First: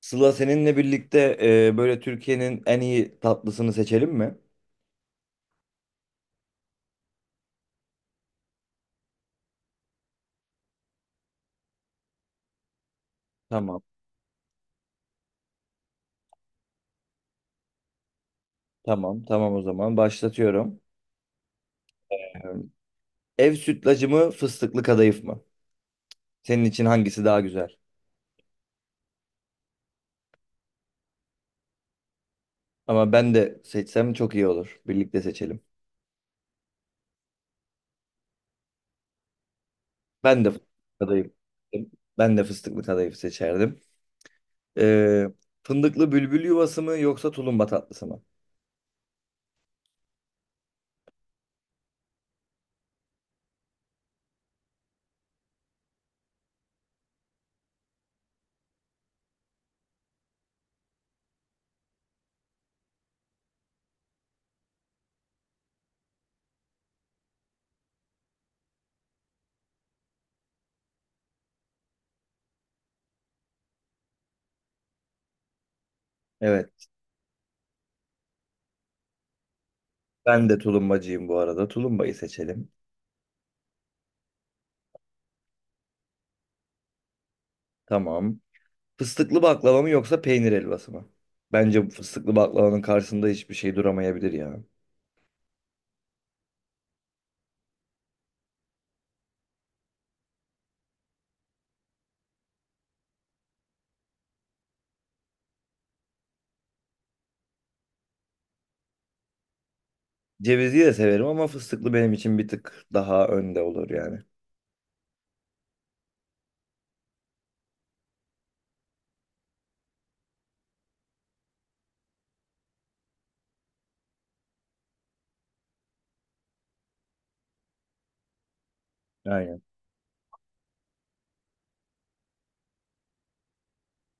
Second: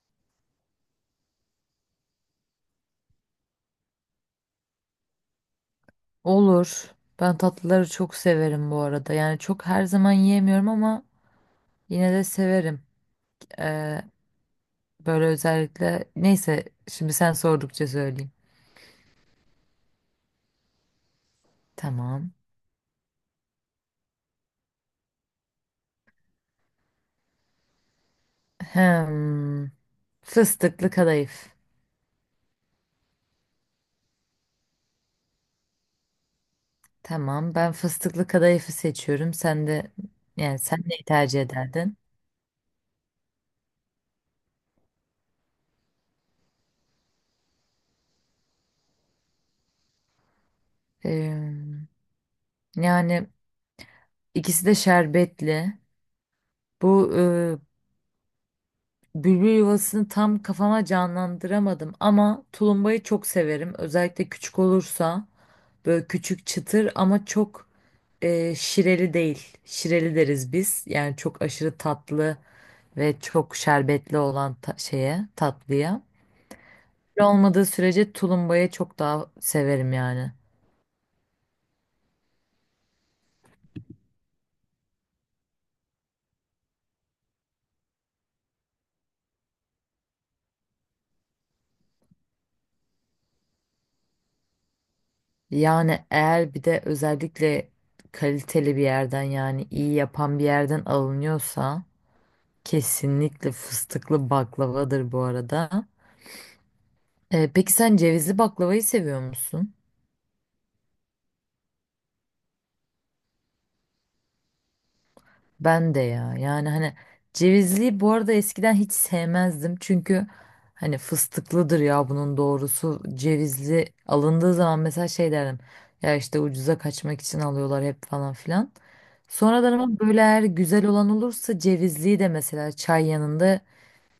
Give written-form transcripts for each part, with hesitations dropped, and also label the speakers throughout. Speaker 1: Sıla seninle birlikte böyle Türkiye'nin en iyi tatlısını seçelim mi?
Speaker 2: Olur. Ben tatlıları çok severim bu arada. Yani çok her zaman yiyemiyorum ama yine de severim.
Speaker 1: Tamam.
Speaker 2: Ee, Böyle özellikle neyse şimdi sen sordukça söyleyeyim.
Speaker 1: Tamam, tamam o zaman başlatıyorum. E,
Speaker 2: Tamam.
Speaker 1: Ev sütlacı mı, fıstıklı kadayıf mı? Senin için hangisi daha güzel?
Speaker 2: Hem fıstıklı kadayıf.
Speaker 1: Ama ben de seçsem çok iyi olur. Birlikte seçelim.
Speaker 2: Tamam. Ben fıstıklı kadayıfı seçiyorum. Sen de
Speaker 1: Ben de
Speaker 2: yani sen
Speaker 1: fıstıklı
Speaker 2: neyi
Speaker 1: kadayıf.
Speaker 2: tercih ederdin?
Speaker 1: Ben de fıstıklı kadayıf seçerdim. E, Fındıklı bülbül yuvası mı yoksa tulumba tatlısı mı?
Speaker 2: Ee, Yani ikisi de şerbetli. Bu Bülbül yuvasını tam kafama canlandıramadım ama tulumbayı çok severim. Özellikle küçük olursa böyle küçük çıtır ama çok şireli değil. Şireli deriz biz. Yani çok aşırı tatlı ve çok şerbetli olan şeye tatlıya.
Speaker 1: Evet,
Speaker 2: Şöyle olmadığı sürece tulumbayı çok daha severim yani.
Speaker 1: ben de tulumbacıyım bu arada. Tulumbayı seçelim. Tamam. Fıstıklı baklava mı yoksa peynir helvası mı? Bence bu fıstıklı baklavanın karşısında hiçbir şey duramayabilir ya.
Speaker 2: Yani eğer bir de özellikle kaliteli bir yerden yani iyi yapan bir yerden alınıyorsa kesinlikle fıstıklı baklavadır bu arada. Peki sen cevizli baklavayı seviyor musun?
Speaker 1: Cevizli de severim ama fıstıklı benim için bir tık daha önde olur yani.
Speaker 2: Ben de ya. Yani hani cevizli bu arada eskiden hiç sevmezdim. Çünkü hani fıstıklıdır ya bunun doğrusu. Cevizli alındığı zaman mesela şey derdim. Ya işte ucuza kaçmak için alıyorlar hep falan filan.
Speaker 1: Aynen.
Speaker 2: Sonradan ama böyle eğer güzel olan olursa cevizliyi de mesela çay yanında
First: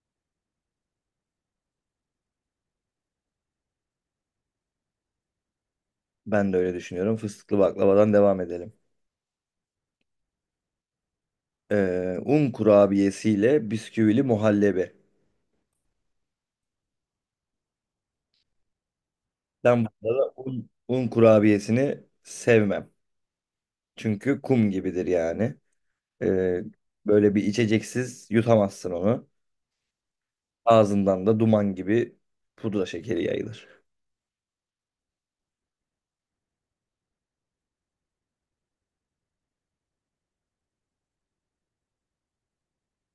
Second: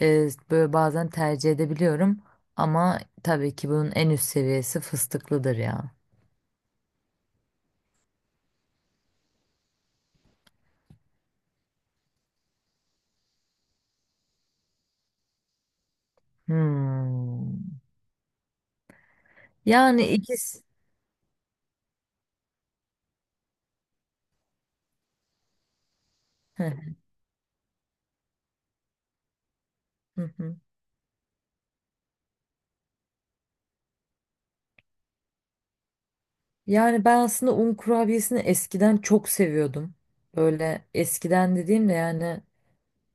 Speaker 2: böyle bazen tercih edebiliyorum ama tabii ki bunun en üst seviyesi fıstıklıdır ya.
Speaker 1: Ben de öyle düşünüyorum. Fıstıklı baklavadan devam edelim. Un kurabiyesiyle bisküvili muhallebi.
Speaker 2: Hmm.
Speaker 1: Ben
Speaker 2: Yani
Speaker 1: burada
Speaker 2: ikisi.
Speaker 1: un kurabiyesini sevmem. Çünkü kum gibidir yani. Ee,
Speaker 2: Heh,
Speaker 1: Böyle bir içeceksiz yutamazsın onu.
Speaker 2: hı hı.
Speaker 1: Ağzından da duman gibi pudra şekeri yayılır.
Speaker 2: Yani ben aslında un kurabiyesini eskiden çok seviyordum. Böyle eskiden dediğimde yani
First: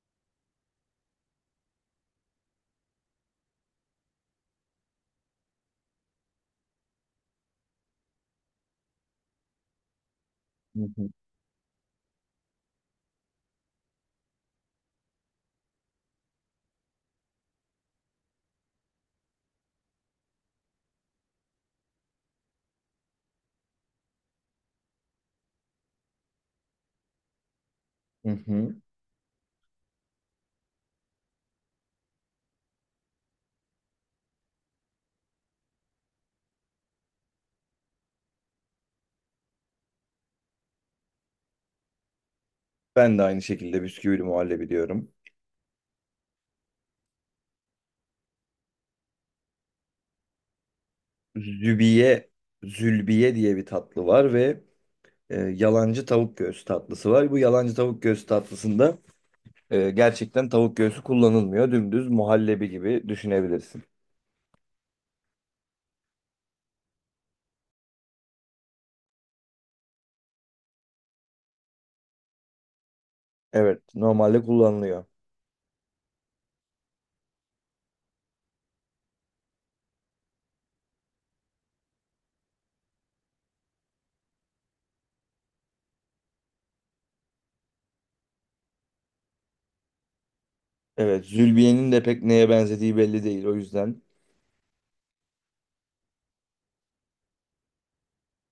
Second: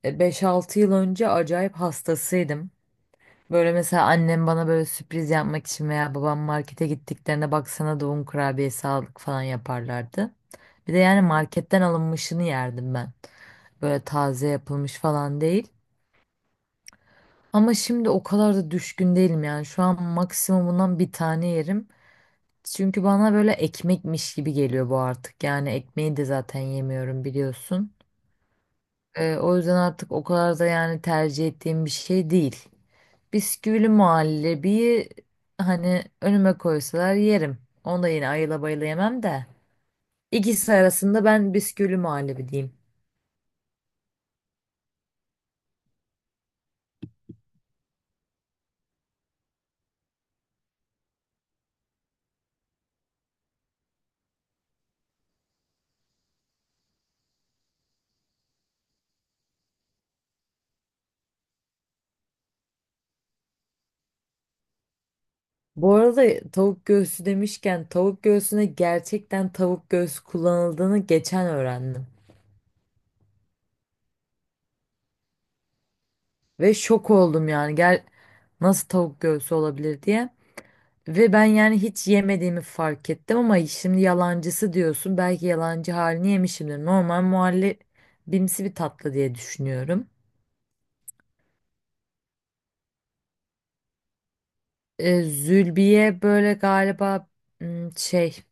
Speaker 2: 5-6 yıl önce acayip hastasıydım. Böyle mesela annem bana böyle sürpriz yapmak için veya babam markete gittiklerinde baksana da un kurabiyesi aldık falan yaparlardı.
Speaker 1: Hı
Speaker 2: Bir de
Speaker 1: hı.
Speaker 2: yani marketten alınmışını yerdim ben. Böyle taze yapılmış falan değil. Ama şimdi o kadar da düşkün değilim yani. Şu an maksimumundan bir tane yerim. Çünkü bana böyle ekmekmiş gibi geliyor bu artık. Yani ekmeği de zaten yemiyorum biliyorsun.
Speaker 1: Hı hı.
Speaker 2: O yüzden artık o kadar da yani tercih ettiğim bir şey değil. Bisküvili muhallebiyi hani önüme koysalar yerim. Onu da yine ayıla bayıla yemem de. İkisi arasında ben bisküvili muhallebi diyeyim.
Speaker 1: Ben de aynı şekilde bisküvili muhallebi diyorum. Zübiye, zülbiye diye bir tatlı var ve yalancı tavuk göğsü tatlısı var. Bu yalancı tavuk göğsü tatlısında gerçekten tavuk göğsü kullanılmıyor. Dümdüz muhallebi gibi düşünebilirsin.
Speaker 2: Bu arada tavuk göğsü demişken tavuk göğsüne gerçekten tavuk göğsü kullanıldığını geçen öğrendim.
Speaker 1: Evet, normalde kullanılıyor.
Speaker 2: Ve şok oldum yani gel nasıl tavuk göğsü olabilir diye. Ve ben yani hiç yemediğimi fark ettim ama şimdi yalancısı diyorsun. Belki yalancı halini yemişimdir. Normal muhallebimsi bir tatlı diye düşünüyorum.
Speaker 1: Evet, zülbiyenin de pek neye benzediği belli değil. O yüzden,
Speaker 2: Zülbiye böyle galiba şey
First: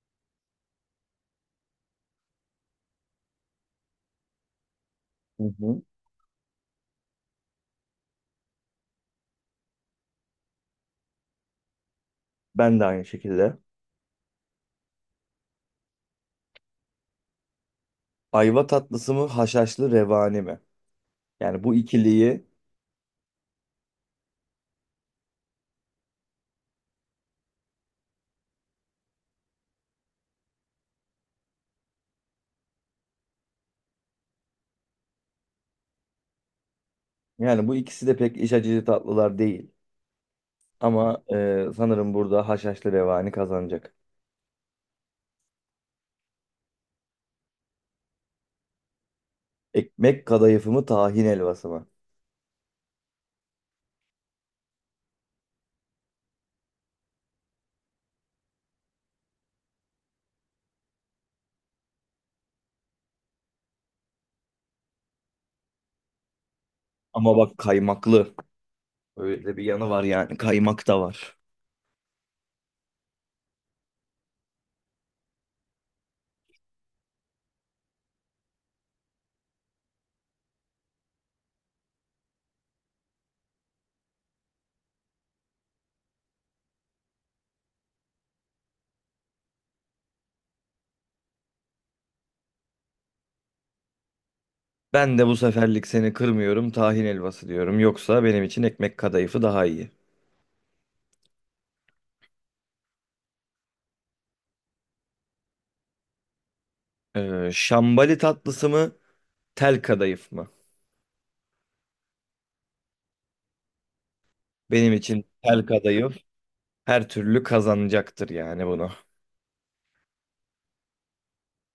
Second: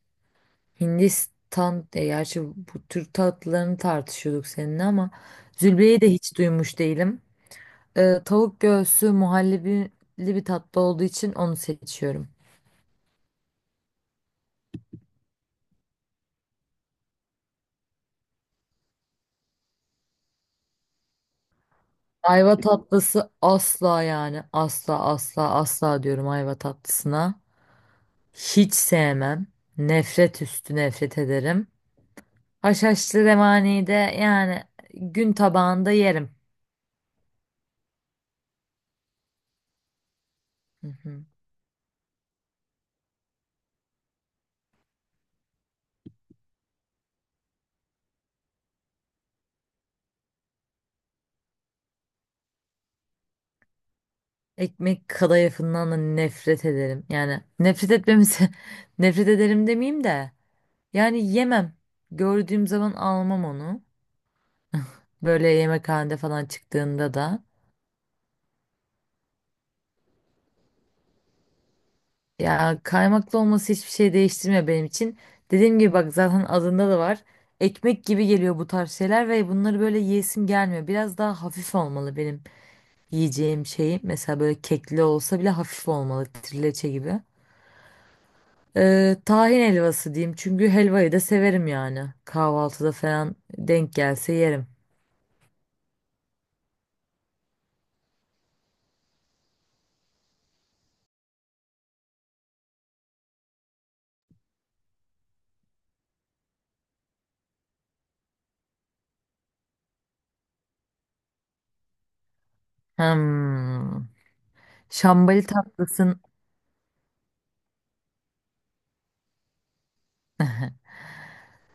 Speaker 2: Hindistan, gerçi bu Türk tatlılarını tartışıyorduk seninle ama
Speaker 1: hı hı,
Speaker 2: zülbeyi de hiç duymuş değilim. Tavuk göğsü muhallebili bir tatlı olduğu için onu seçiyorum.
Speaker 1: ben de aynı şekilde. Ayva tatlısı mı, haşhaşlı revani mi? Yani bu ikiliyi,
Speaker 2: Ayva tatlısı asla yani asla asla asla diyorum ayva tatlısına. Hiç sevmem. Nefret üstü nefret ederim. Haşhaşlı revani de yani gün tabağında yerim.
Speaker 1: yani bu ikisi de pek iç açıcı tatlılar değil.
Speaker 2: Hı
Speaker 1: Ama
Speaker 2: hı.
Speaker 1: sanırım burada haşhaşlı revani kazanacak. Ekmek kadayıfı mı tahin helvası mı?
Speaker 2: Ekmek kadayıfından da nefret ederim. Yani nefret etmemize nefret ederim demeyeyim de. Yani yemem. Gördüğüm zaman almam onu. Böyle yemekhanede falan çıktığında
Speaker 1: Ama
Speaker 2: da.
Speaker 1: bak kaymaklı. Öyle bir yanı var yani kaymak da var.
Speaker 2: Ya kaymaklı olması hiçbir şey değiştirmiyor benim için. Dediğim gibi bak zaten adında da var. Ekmek gibi geliyor bu tarz şeyler ve bunları böyle yiyesim gelmiyor. Biraz daha hafif olmalı benim yiyeceğim şeyim. Mesela böyle kekli olsa bile hafif olmalı. Trileçe gibi. Tahin helvası diyeyim. Çünkü helvayı da severim yani. Kahvaltıda falan denk gelse yerim.
Speaker 1: Ben de bu seferlik seni kırmıyorum tahin helvası diyorum. Yoksa benim için ekmek kadayıfı daha iyi. Şambali tatlısı mı tel kadayıf mı?
Speaker 2: Hmm.
Speaker 1: Benim için
Speaker 2: Şambali
Speaker 1: tel kadayıf
Speaker 2: tatlısın,
Speaker 1: her türlü kazanacaktır yani bunu.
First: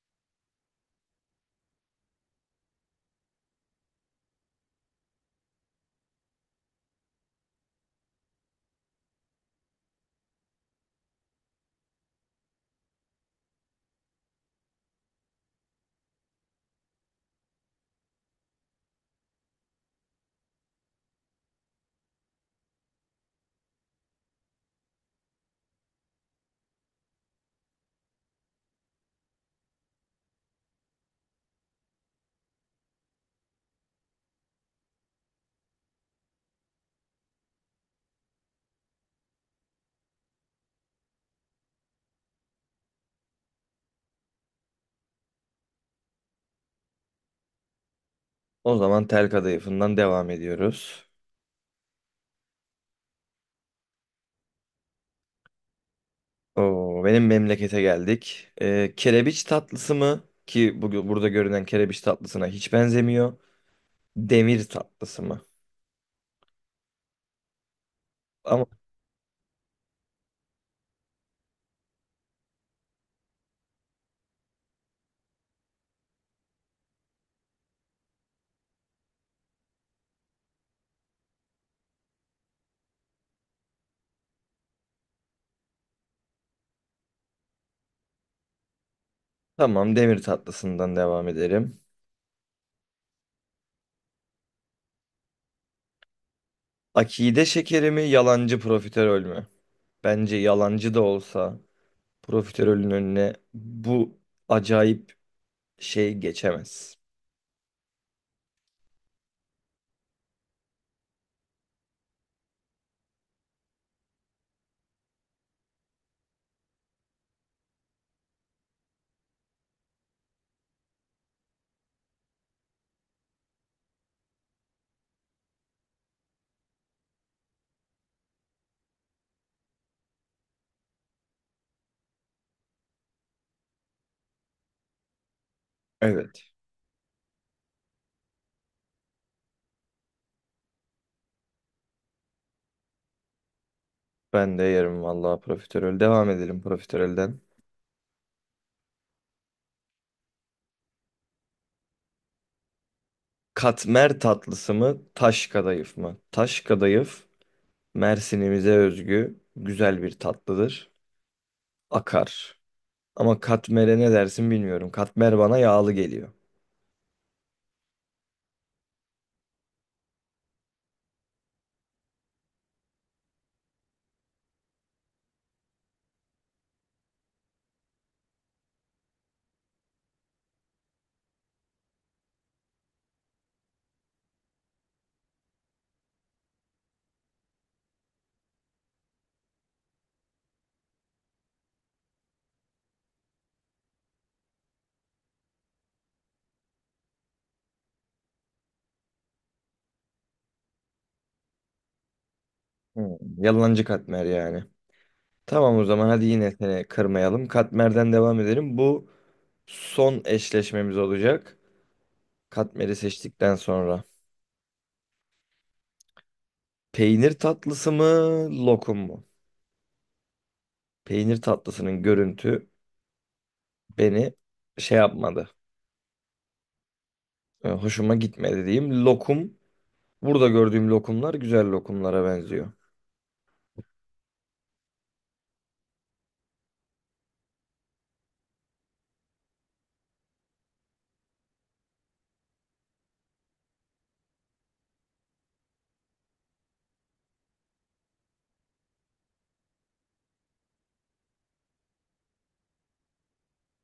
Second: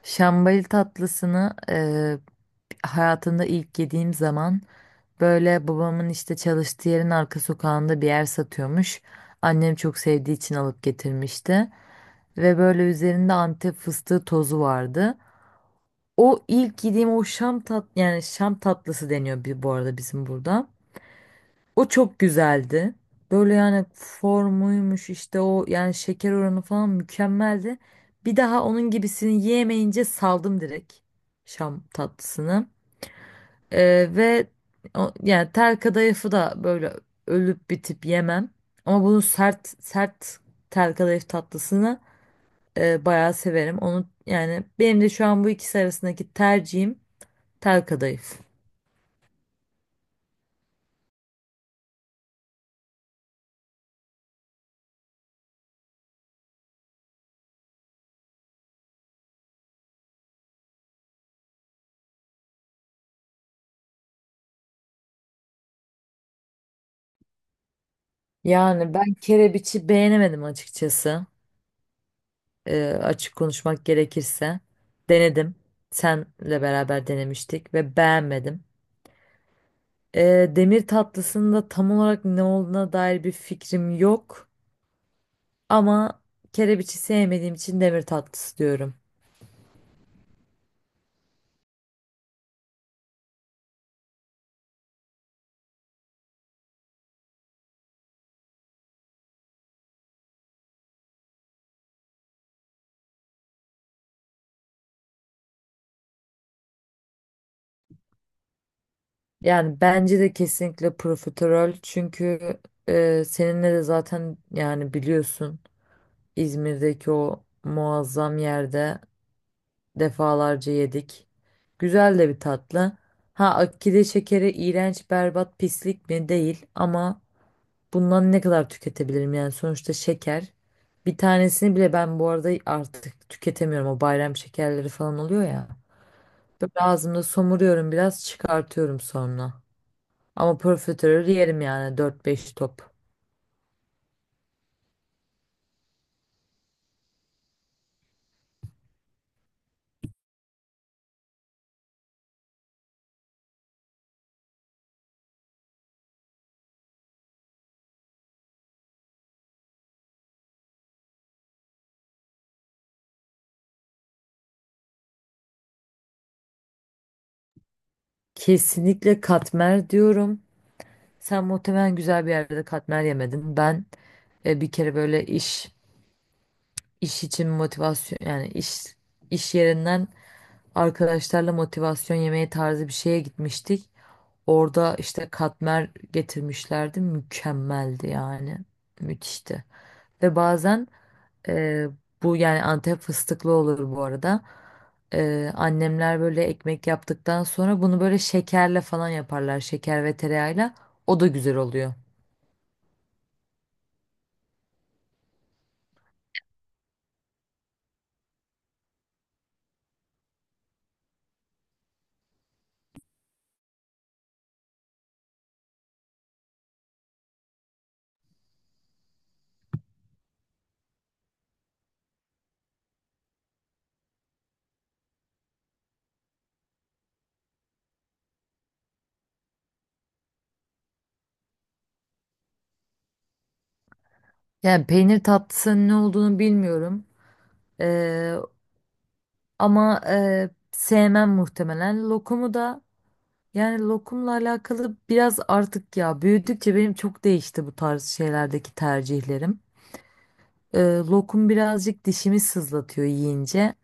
Speaker 2: şambali tatlısını hayatımda ilk yediğim zaman böyle babamın işte çalıştığı yerin arka sokağında bir yer satıyormuş. Annem çok sevdiği için alıp getirmişti. Ve böyle üzerinde Antep fıstığı tozu vardı. O ilk yediğim o şam tat yani şam tatlısı deniyor bir, bu arada bizim burada. O çok güzeldi. Böyle yani formuymuş işte o yani şeker oranı falan mükemmeldi. Bir daha onun gibisini yiyemeyince saldım direkt şam tatlısını. Ee, ve Yani tel kadayıfı da böyle ölüp bitip yemem. Ama bunu sert sert tel kadayıf tatlısını bayağı severim. Onu yani benim de şu an bu ikisi arasındaki tercihim tel kadayıf.
Speaker 1: O zaman tel kadayıfından devam ediyoruz. Oo, benim memlekete geldik. Kerebiç tatlısı mı ki bu, burada görünen kerebiç tatlısına hiç benzemiyor. Demir tatlısı mı? Ama
Speaker 2: Yani ben kerebiçi beğenemedim açıkçası. Açık konuşmak gerekirse denedim. Senle beraber denemiştik ve beğenmedim. Demir tatlısının da tam olarak ne olduğuna dair bir fikrim yok. Ama kerebiçi sevmediğim için demir tatlısı diyorum.
Speaker 1: tamam demir tatlısından devam edelim. Akide şekeri mi yalancı profiterol mü? Bence yalancı da olsa profiterolün önüne bu acayip şey geçemez.
Speaker 2: Yani bence de kesinlikle profiterol çünkü seninle de zaten yani biliyorsun İzmir'deki o muazzam yerde defalarca yedik. Güzel de bir tatlı. Ha akide şekeri iğrenç, berbat, pislik mi? Değil ama bundan ne kadar tüketebilirim yani sonuçta şeker. Bir tanesini bile ben bu arada artık tüketemiyorum. O bayram şekerleri falan oluyor ya.
Speaker 1: Evet,
Speaker 2: Böyle ağzımda somuruyorum biraz çıkartıyorum sonra. Ama profiterol yerim yani 4-5 top.
Speaker 1: ben de yerim vallahi profiterol. Devam edelim profiterolden. Katmer tatlısı mı taş kadayıf mı? Taş kadayıf Mersin'imize özgü güzel bir tatlıdır. Akar. Ama katmere ne dersin bilmiyorum. Katmer bana yağlı geliyor.
Speaker 2: Kesinlikle katmer diyorum. Sen muhtemelen güzel bir yerde katmer yemedin. Ben e, bir kere böyle iş İş için motivasyon yani iş yerinden arkadaşlarla motivasyon yemeği tarzı bir şeye gitmiştik. Orada işte katmer getirmişlerdi. Mükemmeldi yani. Müthişti. Ve bazen e, bu yani Antep fıstıklı olur bu arada. Annemler böyle ekmek yaptıktan sonra bunu böyle şekerle falan yaparlar. Şeker ve tereyağıyla. O da güzel oluyor.
Speaker 1: Hmm, yalancı katmer yani. Tamam o zaman hadi yine seni kırmayalım. Katmerden devam edelim. Bu son eşleşmemiz olacak. Katmeri seçtikten sonra. Peynir tatlısı mı, lokum mu? Peynir tatlısının görüntü beni şey yapmadı. Hoşuma gitmedi diyeyim. Lokum, burada gördüğüm lokumlar güzel lokumlara benziyor.
Speaker 2: Yani peynir tatlısının ne olduğunu bilmiyorum. E, Ama sevmem muhtemelen. Lokumu da yani lokumla alakalı biraz artık ya büyüdükçe benim çok değişti bu tarz şeylerdeki tercihlerim. Lokum birazcık dişimi sızlatıyor yiyince.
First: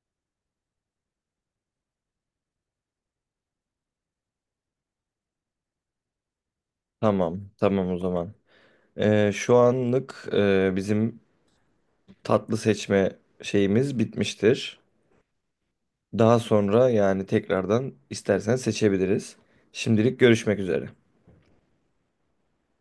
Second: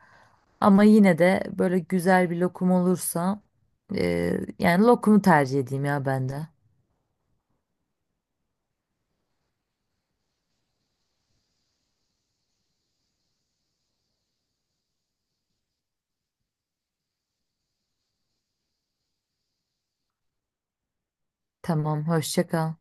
Speaker 2: Ama yine de böyle güzel bir lokum olursa e, yani lokumu tercih edeyim ya ben de.
Speaker 1: Tamam, tamam o zaman. Şu anlık bizim tatlı seçme şeyimiz bitmiştir. Daha sonra yani tekrardan istersen seçebiliriz. Şimdilik görüşmek üzere.
Speaker 2: Tamam, hoşça kal.